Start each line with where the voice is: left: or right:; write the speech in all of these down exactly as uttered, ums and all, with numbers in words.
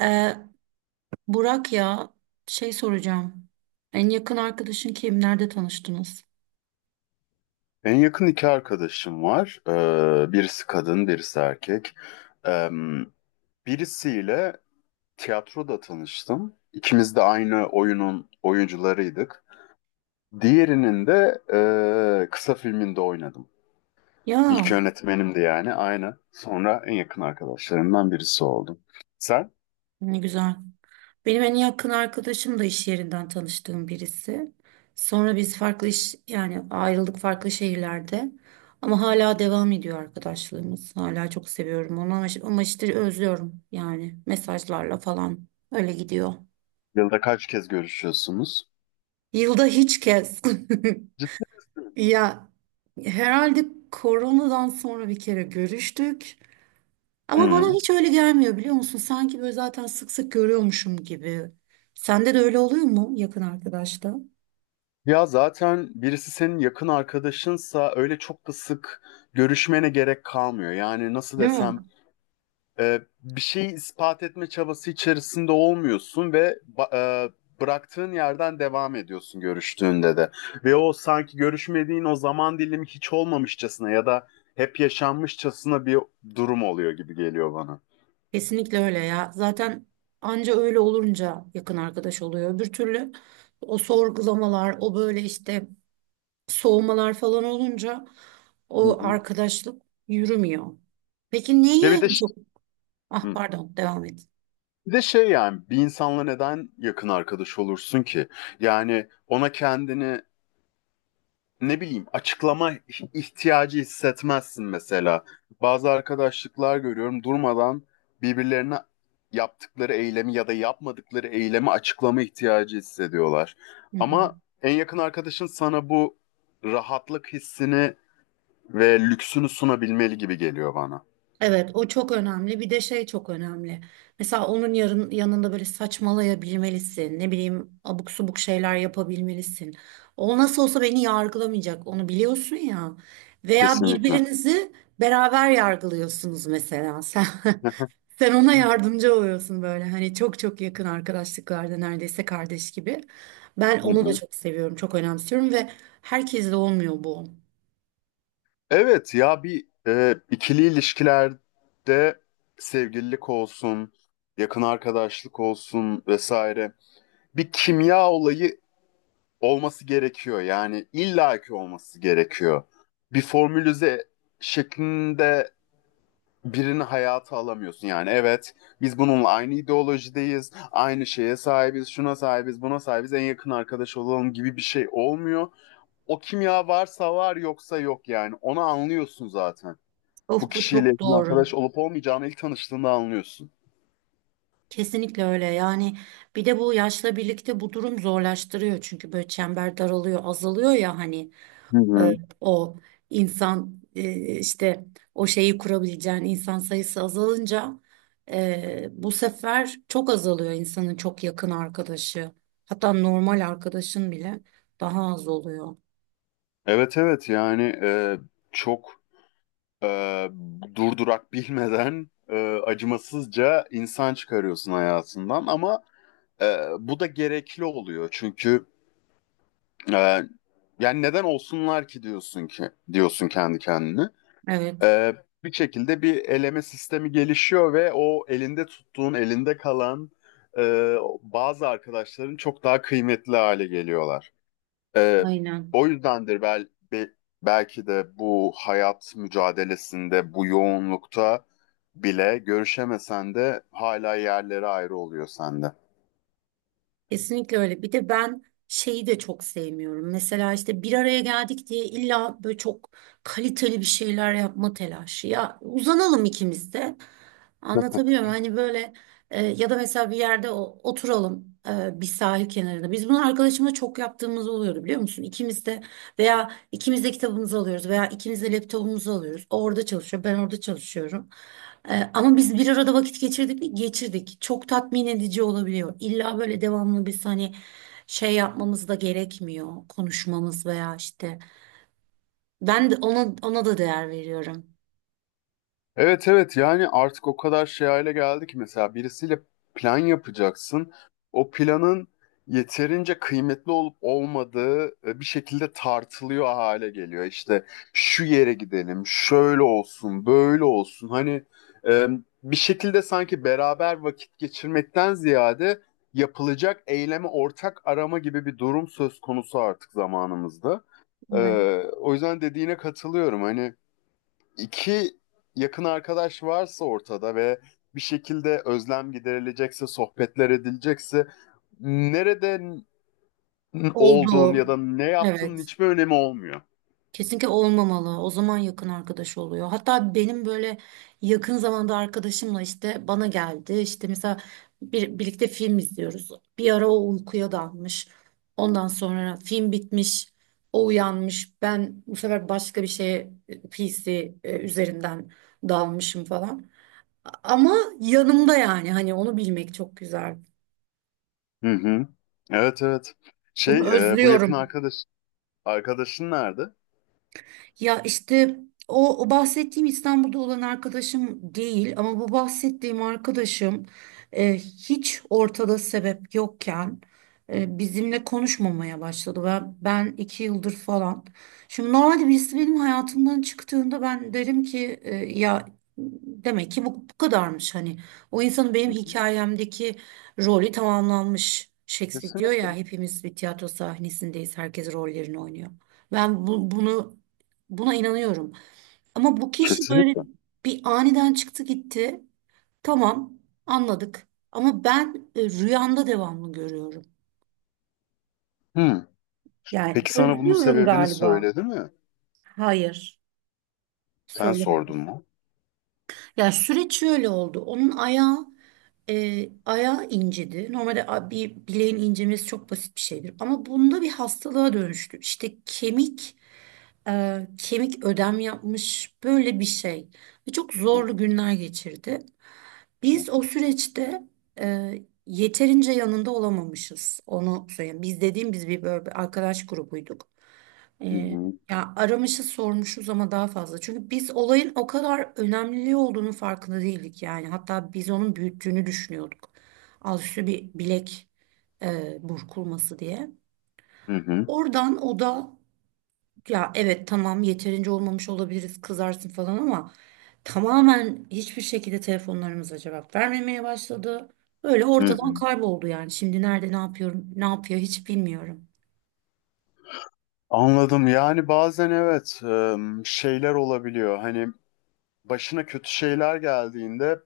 right: Ee, Burak ya şey soracağım. En yakın arkadaşın kim? Nerede tanıştınız?
left: En yakın iki arkadaşım var. Ee, birisi kadın, birisi erkek. Ee, birisiyle tiyatroda tanıştım. İkimiz de aynı oyunun oyuncularıydık. Diğerinin de e, kısa filminde oynadım. İlk
right: Ya
left: yönetmenimdi yani aynı. Sonra en yakın arkadaşlarımdan birisi oldum. Sen
right: ne güzel. Benim en yakın arkadaşım da iş yerinden tanıştığım birisi. Sonra biz farklı iş yani ayrıldık farklı şehirlerde. Ama hala devam ediyor arkadaşlığımız. Hala çok seviyorum onu ama, ama işte özlüyorum yani mesajlarla falan öyle gidiyor.
left: yılda kaç kez görüşüyorsunuz?
right: Yılda hiç kez.
left: Ciddi
right: Ya herhalde koronadan sonra bir kere görüştük. Ama bana
left: misin?
right: hiç öyle gelmiyor biliyor musun? Sanki böyle zaten sık sık görüyormuşum gibi. Sende de öyle oluyor mu yakın arkadaşta?
left: Ya zaten birisi senin yakın arkadaşınsa öyle çok da sık görüşmene gerek kalmıyor. Yani nasıl
right: Değil mi?
left: desem e, bir şeyi ispat etme çabası içerisinde olmuyorsun ve ba- e, bıraktığın yerden devam ediyorsun görüştüğünde de. Ve o sanki görüşmediğin o zaman dilimi hiç olmamışçasına ya da hep yaşanmışçasına bir durum oluyor gibi geliyor bana.
right: Kesinlikle öyle ya. Zaten anca öyle olunca yakın arkadaş oluyor. Öbür türlü o sorgulamalar, o böyle işte soğumalar falan olunca
left: Hı
right: o
left: hı.
right: arkadaşlık yürümüyor. Peki neyi
left: Ve bir de
right: en
left: ş-
right: çok... Ah
left: Hı.
right: pardon devam et.
left: Bir de şey yani bir insanla neden yakın arkadaş olursun ki? Yani ona kendini ne bileyim açıklama ihtiyacı hissetmezsin mesela. Bazı arkadaşlıklar görüyorum durmadan birbirlerine yaptıkları eylemi ya da yapmadıkları eylemi açıklama ihtiyacı hissediyorlar.
right: Hı hı.
left: Ama en yakın arkadaşın sana bu rahatlık hissini ve lüksünü sunabilmeli gibi geliyor bana.
right: Evet, o çok önemli. Bir de şey çok önemli. Mesela onun yarın yanında böyle saçmalayabilmelisin. Ne bileyim, abuk subuk şeyler yapabilmelisin. O nasıl olsa beni yargılamayacak. Onu biliyorsun ya. Veya
left: Kesinlikle.
right: birbirinizi beraber yargılıyorsunuz mesela. Sen sen ona yardımcı oluyorsun böyle. Hani çok çok yakın arkadaşlıklarda neredeyse kardeş gibi. Ben
left: Hı
right: onu da
left: hı.
right: çok seviyorum, çok önemsiyorum ve herkesle olmuyor bu.
left: Evet ya bir e, ikili ilişkilerde sevgililik olsun, yakın arkadaşlık olsun vesaire. Bir kimya olayı olması gerekiyor. Yani illaki olması gerekiyor. Bir formülize şeklinde birini hayata alamıyorsun. Yani evet biz bununla aynı ideolojideyiz, aynı şeye sahibiz, şuna sahibiz, buna sahibiz, en yakın arkadaş olalım gibi bir şey olmuyor. O kimya varsa var yoksa yok yani. Onu anlıyorsun zaten. Bu
right: Of bu
left: kişiyle
right: çok
left: yakın
right: doğru.
left: arkadaş olup olmayacağını ilk tanıştığında anlıyorsun.
right: Kesinlikle öyle yani bir de bu yaşla birlikte bu durum zorlaştırıyor çünkü böyle çember daralıyor azalıyor ya hani
left: Hı
right: e,
left: hı.
right: o insan e, işte o şeyi kurabileceğin insan sayısı azalınca e, bu sefer çok azalıyor insanın çok yakın arkadaşı hatta normal arkadaşın bile daha az oluyor.
left: Evet evet yani e, çok e, durdurak bilmeden e, acımasızca insan çıkarıyorsun hayatından ama e, bu da gerekli oluyor çünkü e, yani neden olsunlar ki diyorsun ki diyorsun kendi kendine.
right: Evet
left: E, Bir şekilde bir eleme sistemi gelişiyor ve o elinde tuttuğun elinde kalan e, bazı arkadaşların çok daha kıymetli hale geliyorlar. Ee,
right: aynen.
left: o yüzdendir bel, be- belki de bu hayat mücadelesinde, bu yoğunlukta bile görüşemesen de hala yerleri ayrı oluyor sende.
right: Kesinlikle öyle. Bir de ben şeyi de çok sevmiyorum. Mesela işte bir araya geldik diye illa böyle çok kaliteli bir şeyler yapma telaşı. Ya uzanalım ikimiz de. Anlatabiliyor muyum? Hani böyle e, ya da mesela bir yerde o- oturalım e, bir sahil kenarında. Biz bunu arkadaşımla çok yaptığımız oluyordu biliyor musun? İkimiz de veya ikimiz de kitabımızı alıyoruz veya ikimiz de laptopumuzu alıyoruz. O orada çalışıyor, ben orada çalışıyorum. Ee, ama biz bir arada vakit geçirdik mi? Geçirdik. Çok tatmin edici olabiliyor. İlla böyle devamlı biz hani şey yapmamız da gerekmiyor. Konuşmamız veya işte. Ben de ona, ona da değer veriyorum.
left: Evet evet yani artık o kadar şey hale geldi ki mesela birisiyle plan yapacaksın. O planın yeterince kıymetli olup olmadığı e, bir şekilde tartılıyor hale geliyor. İşte şu yere gidelim, şöyle olsun, böyle olsun. Hani e, bir şekilde sanki beraber vakit geçirmekten ziyade yapılacak eyleme ortak arama gibi bir durum söz konusu artık zamanımızda. E,
right: Evet.
left: O yüzden dediğine katılıyorum. Hani iki yakın arkadaş varsa ortada ve bir şekilde özlem giderilecekse, sohbetler edilecekse nereden olduğun
right: Oldu.
left: ya da ne yaptığının
right: Evet.
left: hiçbir önemi olmuyor.
right: Kesinlikle olmamalı. O zaman yakın arkadaş oluyor. Hatta benim böyle yakın zamanda arkadaşımla işte bana geldi. İşte mesela bir, birlikte film izliyoruz. Bir ara o uykuya dalmış. Ondan sonra film bitmiş. O uyanmış. Ben bu sefer başka bir şeye e, P C e, üzerinden dalmışım falan. Ama yanımda yani hani onu bilmek çok güzel.
left: Hı hı. Evet evet. Şey
right: Bunu
left: e, bu yakın
right: özlüyorum.
left: arkadaş arkadaşın nerede? Hı
right: Ya işte o, o bahsettiğim İstanbul'da olan arkadaşım değil ama bu bahsettiğim arkadaşım e, hiç ortada sebep yokken e, bizimle konuşmamaya başladı. Ben, ben iki yıldır falan. Şimdi normalde birisi benim hayatımdan çıktığında ben derim ki e, ya demek ki bu, bu kadarmış hani. O insanın benim
left: hı.
right: hikayemdeki rolü tamamlanmış. Shakespeare diyor
left: Kesinlikle.
right: ya hepimiz bir tiyatro sahnesindeyiz. Herkes rollerini oynuyor. Ben bu- bunu Buna inanıyorum. Ama bu kişi böyle
left: Kesinlikle.
right: bir aniden çıktı gitti. Tamam, anladık. Ama ben e, rüyamda devamlı görüyorum.
left: Hı.
right: Yani
left: Peki sana bunun
right: özlüyorum
left: sebebini
right: galiba.
left: söyledi mi?
right: Hayır,
left: Sen
right: söylemedim.
left: sordun mu?
right: Ya süreç şöyle oldu. Onun ayağı e, ayağı incedi. Normalde a- bir bileğin incemesi çok basit bir şeydir. Ama bunda bir hastalığa dönüştü. İşte kemik e, kemik ödem yapmış böyle bir şey ve çok
left: Hı
right: zorlu günler geçirdi.
left: hı.
right: Biz o süreçte e, yeterince yanında olamamışız. Onu söyleyeyim. Biz dediğim biz bir böyle bir arkadaş grubuyduk.
left: Hı
right: E,
left: hı.
right: ya aramışız sormuşuz ama daha fazla. Çünkü biz olayın o kadar önemli olduğunu farkında değildik yani. Hatta biz onun büyüttüğünü düşünüyorduk. Alt üstü bir bilek e, burkulması diye.
left: Hı hı.
right: Oradan o da ya evet tamam yeterince olmamış olabiliriz kızarsın falan ama tamamen hiçbir şekilde telefonlarımıza cevap vermemeye başladı. Öyle
left: Hı hı.
right: ortadan kayboldu yani. Şimdi nerede ne yapıyorum ne yapıyor hiç bilmiyorum.
left: Anladım. Yani bazen evet e, şeyler olabiliyor. Hani başına kötü şeyler geldiğinde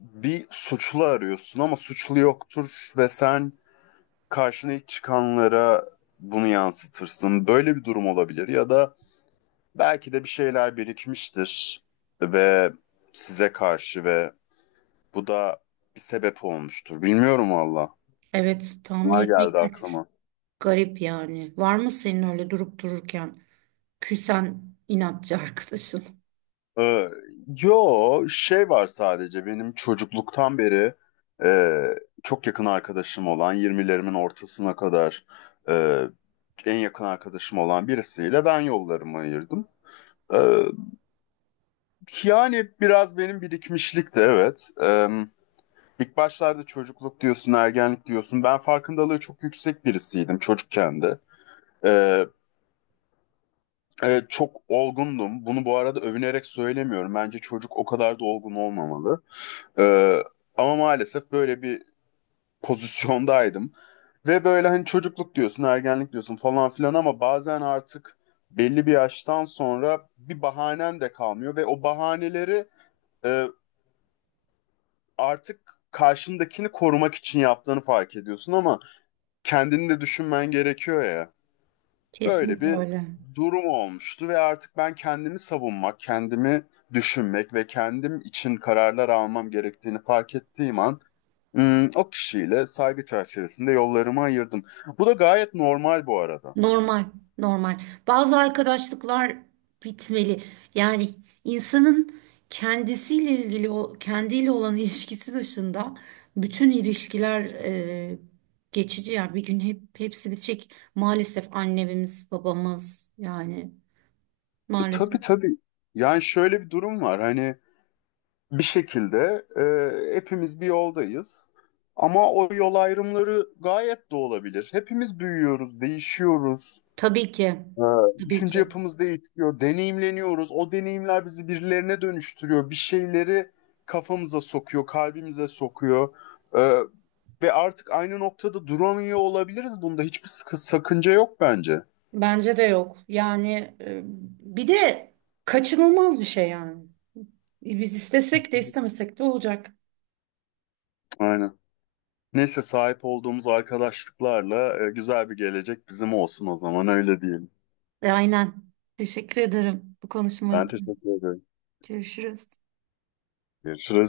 left: bir suçlu arıyorsun ama suçlu yoktur ve sen karşına ilk çıkanlara bunu yansıtırsın. Böyle bir durum olabilir ya da belki de bir şeyler birikmiştir ve size karşı ve bu da bir sebep olmuştur. Bilmiyorum valla.
right: Evet tahmin
left: Bunlar
right: etmek
left: geldi
right: güç.
left: aklıma.
right: Garip yani. Var mı senin öyle durup dururken küsen inatçı arkadaşın?
left: Ee, yo şey var sadece benim çocukluktan beri e, çok yakın arkadaşım olan yirmilerimin ortasına kadar e, en yakın arkadaşım olan birisiyle ben yollarımı ayırdım. Ee, yani biraz benim birikmişlik de evet. Ee, ilk başlarda çocukluk diyorsun, ergenlik diyorsun. Ben farkındalığı çok yüksek birisiydim çocukken de. Ee, e, çok olgundum. Bunu bu arada övünerek söylemiyorum. Bence çocuk o kadar da olgun olmamalı. Ee, ama maalesef böyle bir pozisyondaydım. Ve böyle hani çocukluk diyorsun, ergenlik diyorsun falan filan ama bazen artık belli bir yaştan sonra bir bahanen de kalmıyor ve o bahaneleri e, artık karşındakini korumak için yaptığını fark ediyorsun ama kendini de düşünmen gerekiyor ya. Böyle
right: Kesinlikle
left: bir
right: öyle.
left: durum olmuştu ve artık ben kendimi savunmak, kendimi düşünmek ve kendim için kararlar almam gerektiğini fark ettiğim an, Hmm, o kişiyle saygı çerçevesinde yollarımı ayırdım. Bu da gayet normal bu arada.
right: Normal, normal. Bazı arkadaşlıklar bitmeli. Yani insanın kendisiyle ilgili, o- kendiyle olan ilişkisi dışında bütün ilişkiler e, geçici. Yani bir gün hep hepsi bitecek. Maalesef annemiz, babamız yani
left: E,
right: maalesef.
left: tabii tabii. Yani şöyle bir durum var. Hani bir şekilde e, hepimiz bir yoldayız. Ama o yol ayrımları gayet de olabilir. Hepimiz büyüyoruz, değişiyoruz.
right: Tabii ki,
left: E,
right: tabii
left: düşünce
right: ki.
left: yapımız değişiyor, deneyimleniyoruz. O deneyimler bizi birilerine dönüştürüyor. Bir şeyleri kafamıza sokuyor, kalbimize sokuyor. E, ve artık aynı noktada duramıyor olabiliriz. Bunda hiçbir sıkı- sakınca yok bence.
right: Bence de yok. Yani e, bir de kaçınılmaz bir şey yani. Biz istesek de istemesek de olacak.
left: Aynen. Neyse sahip olduğumuz arkadaşlıklarla e, güzel bir gelecek bizim olsun o zaman öyle diyelim.
right: Aynen. Teşekkür ederim bu konuşma
left: Ben
right: için.
left: teşekkür ederim.
right: Görüşürüz.
left: Görüşürüz.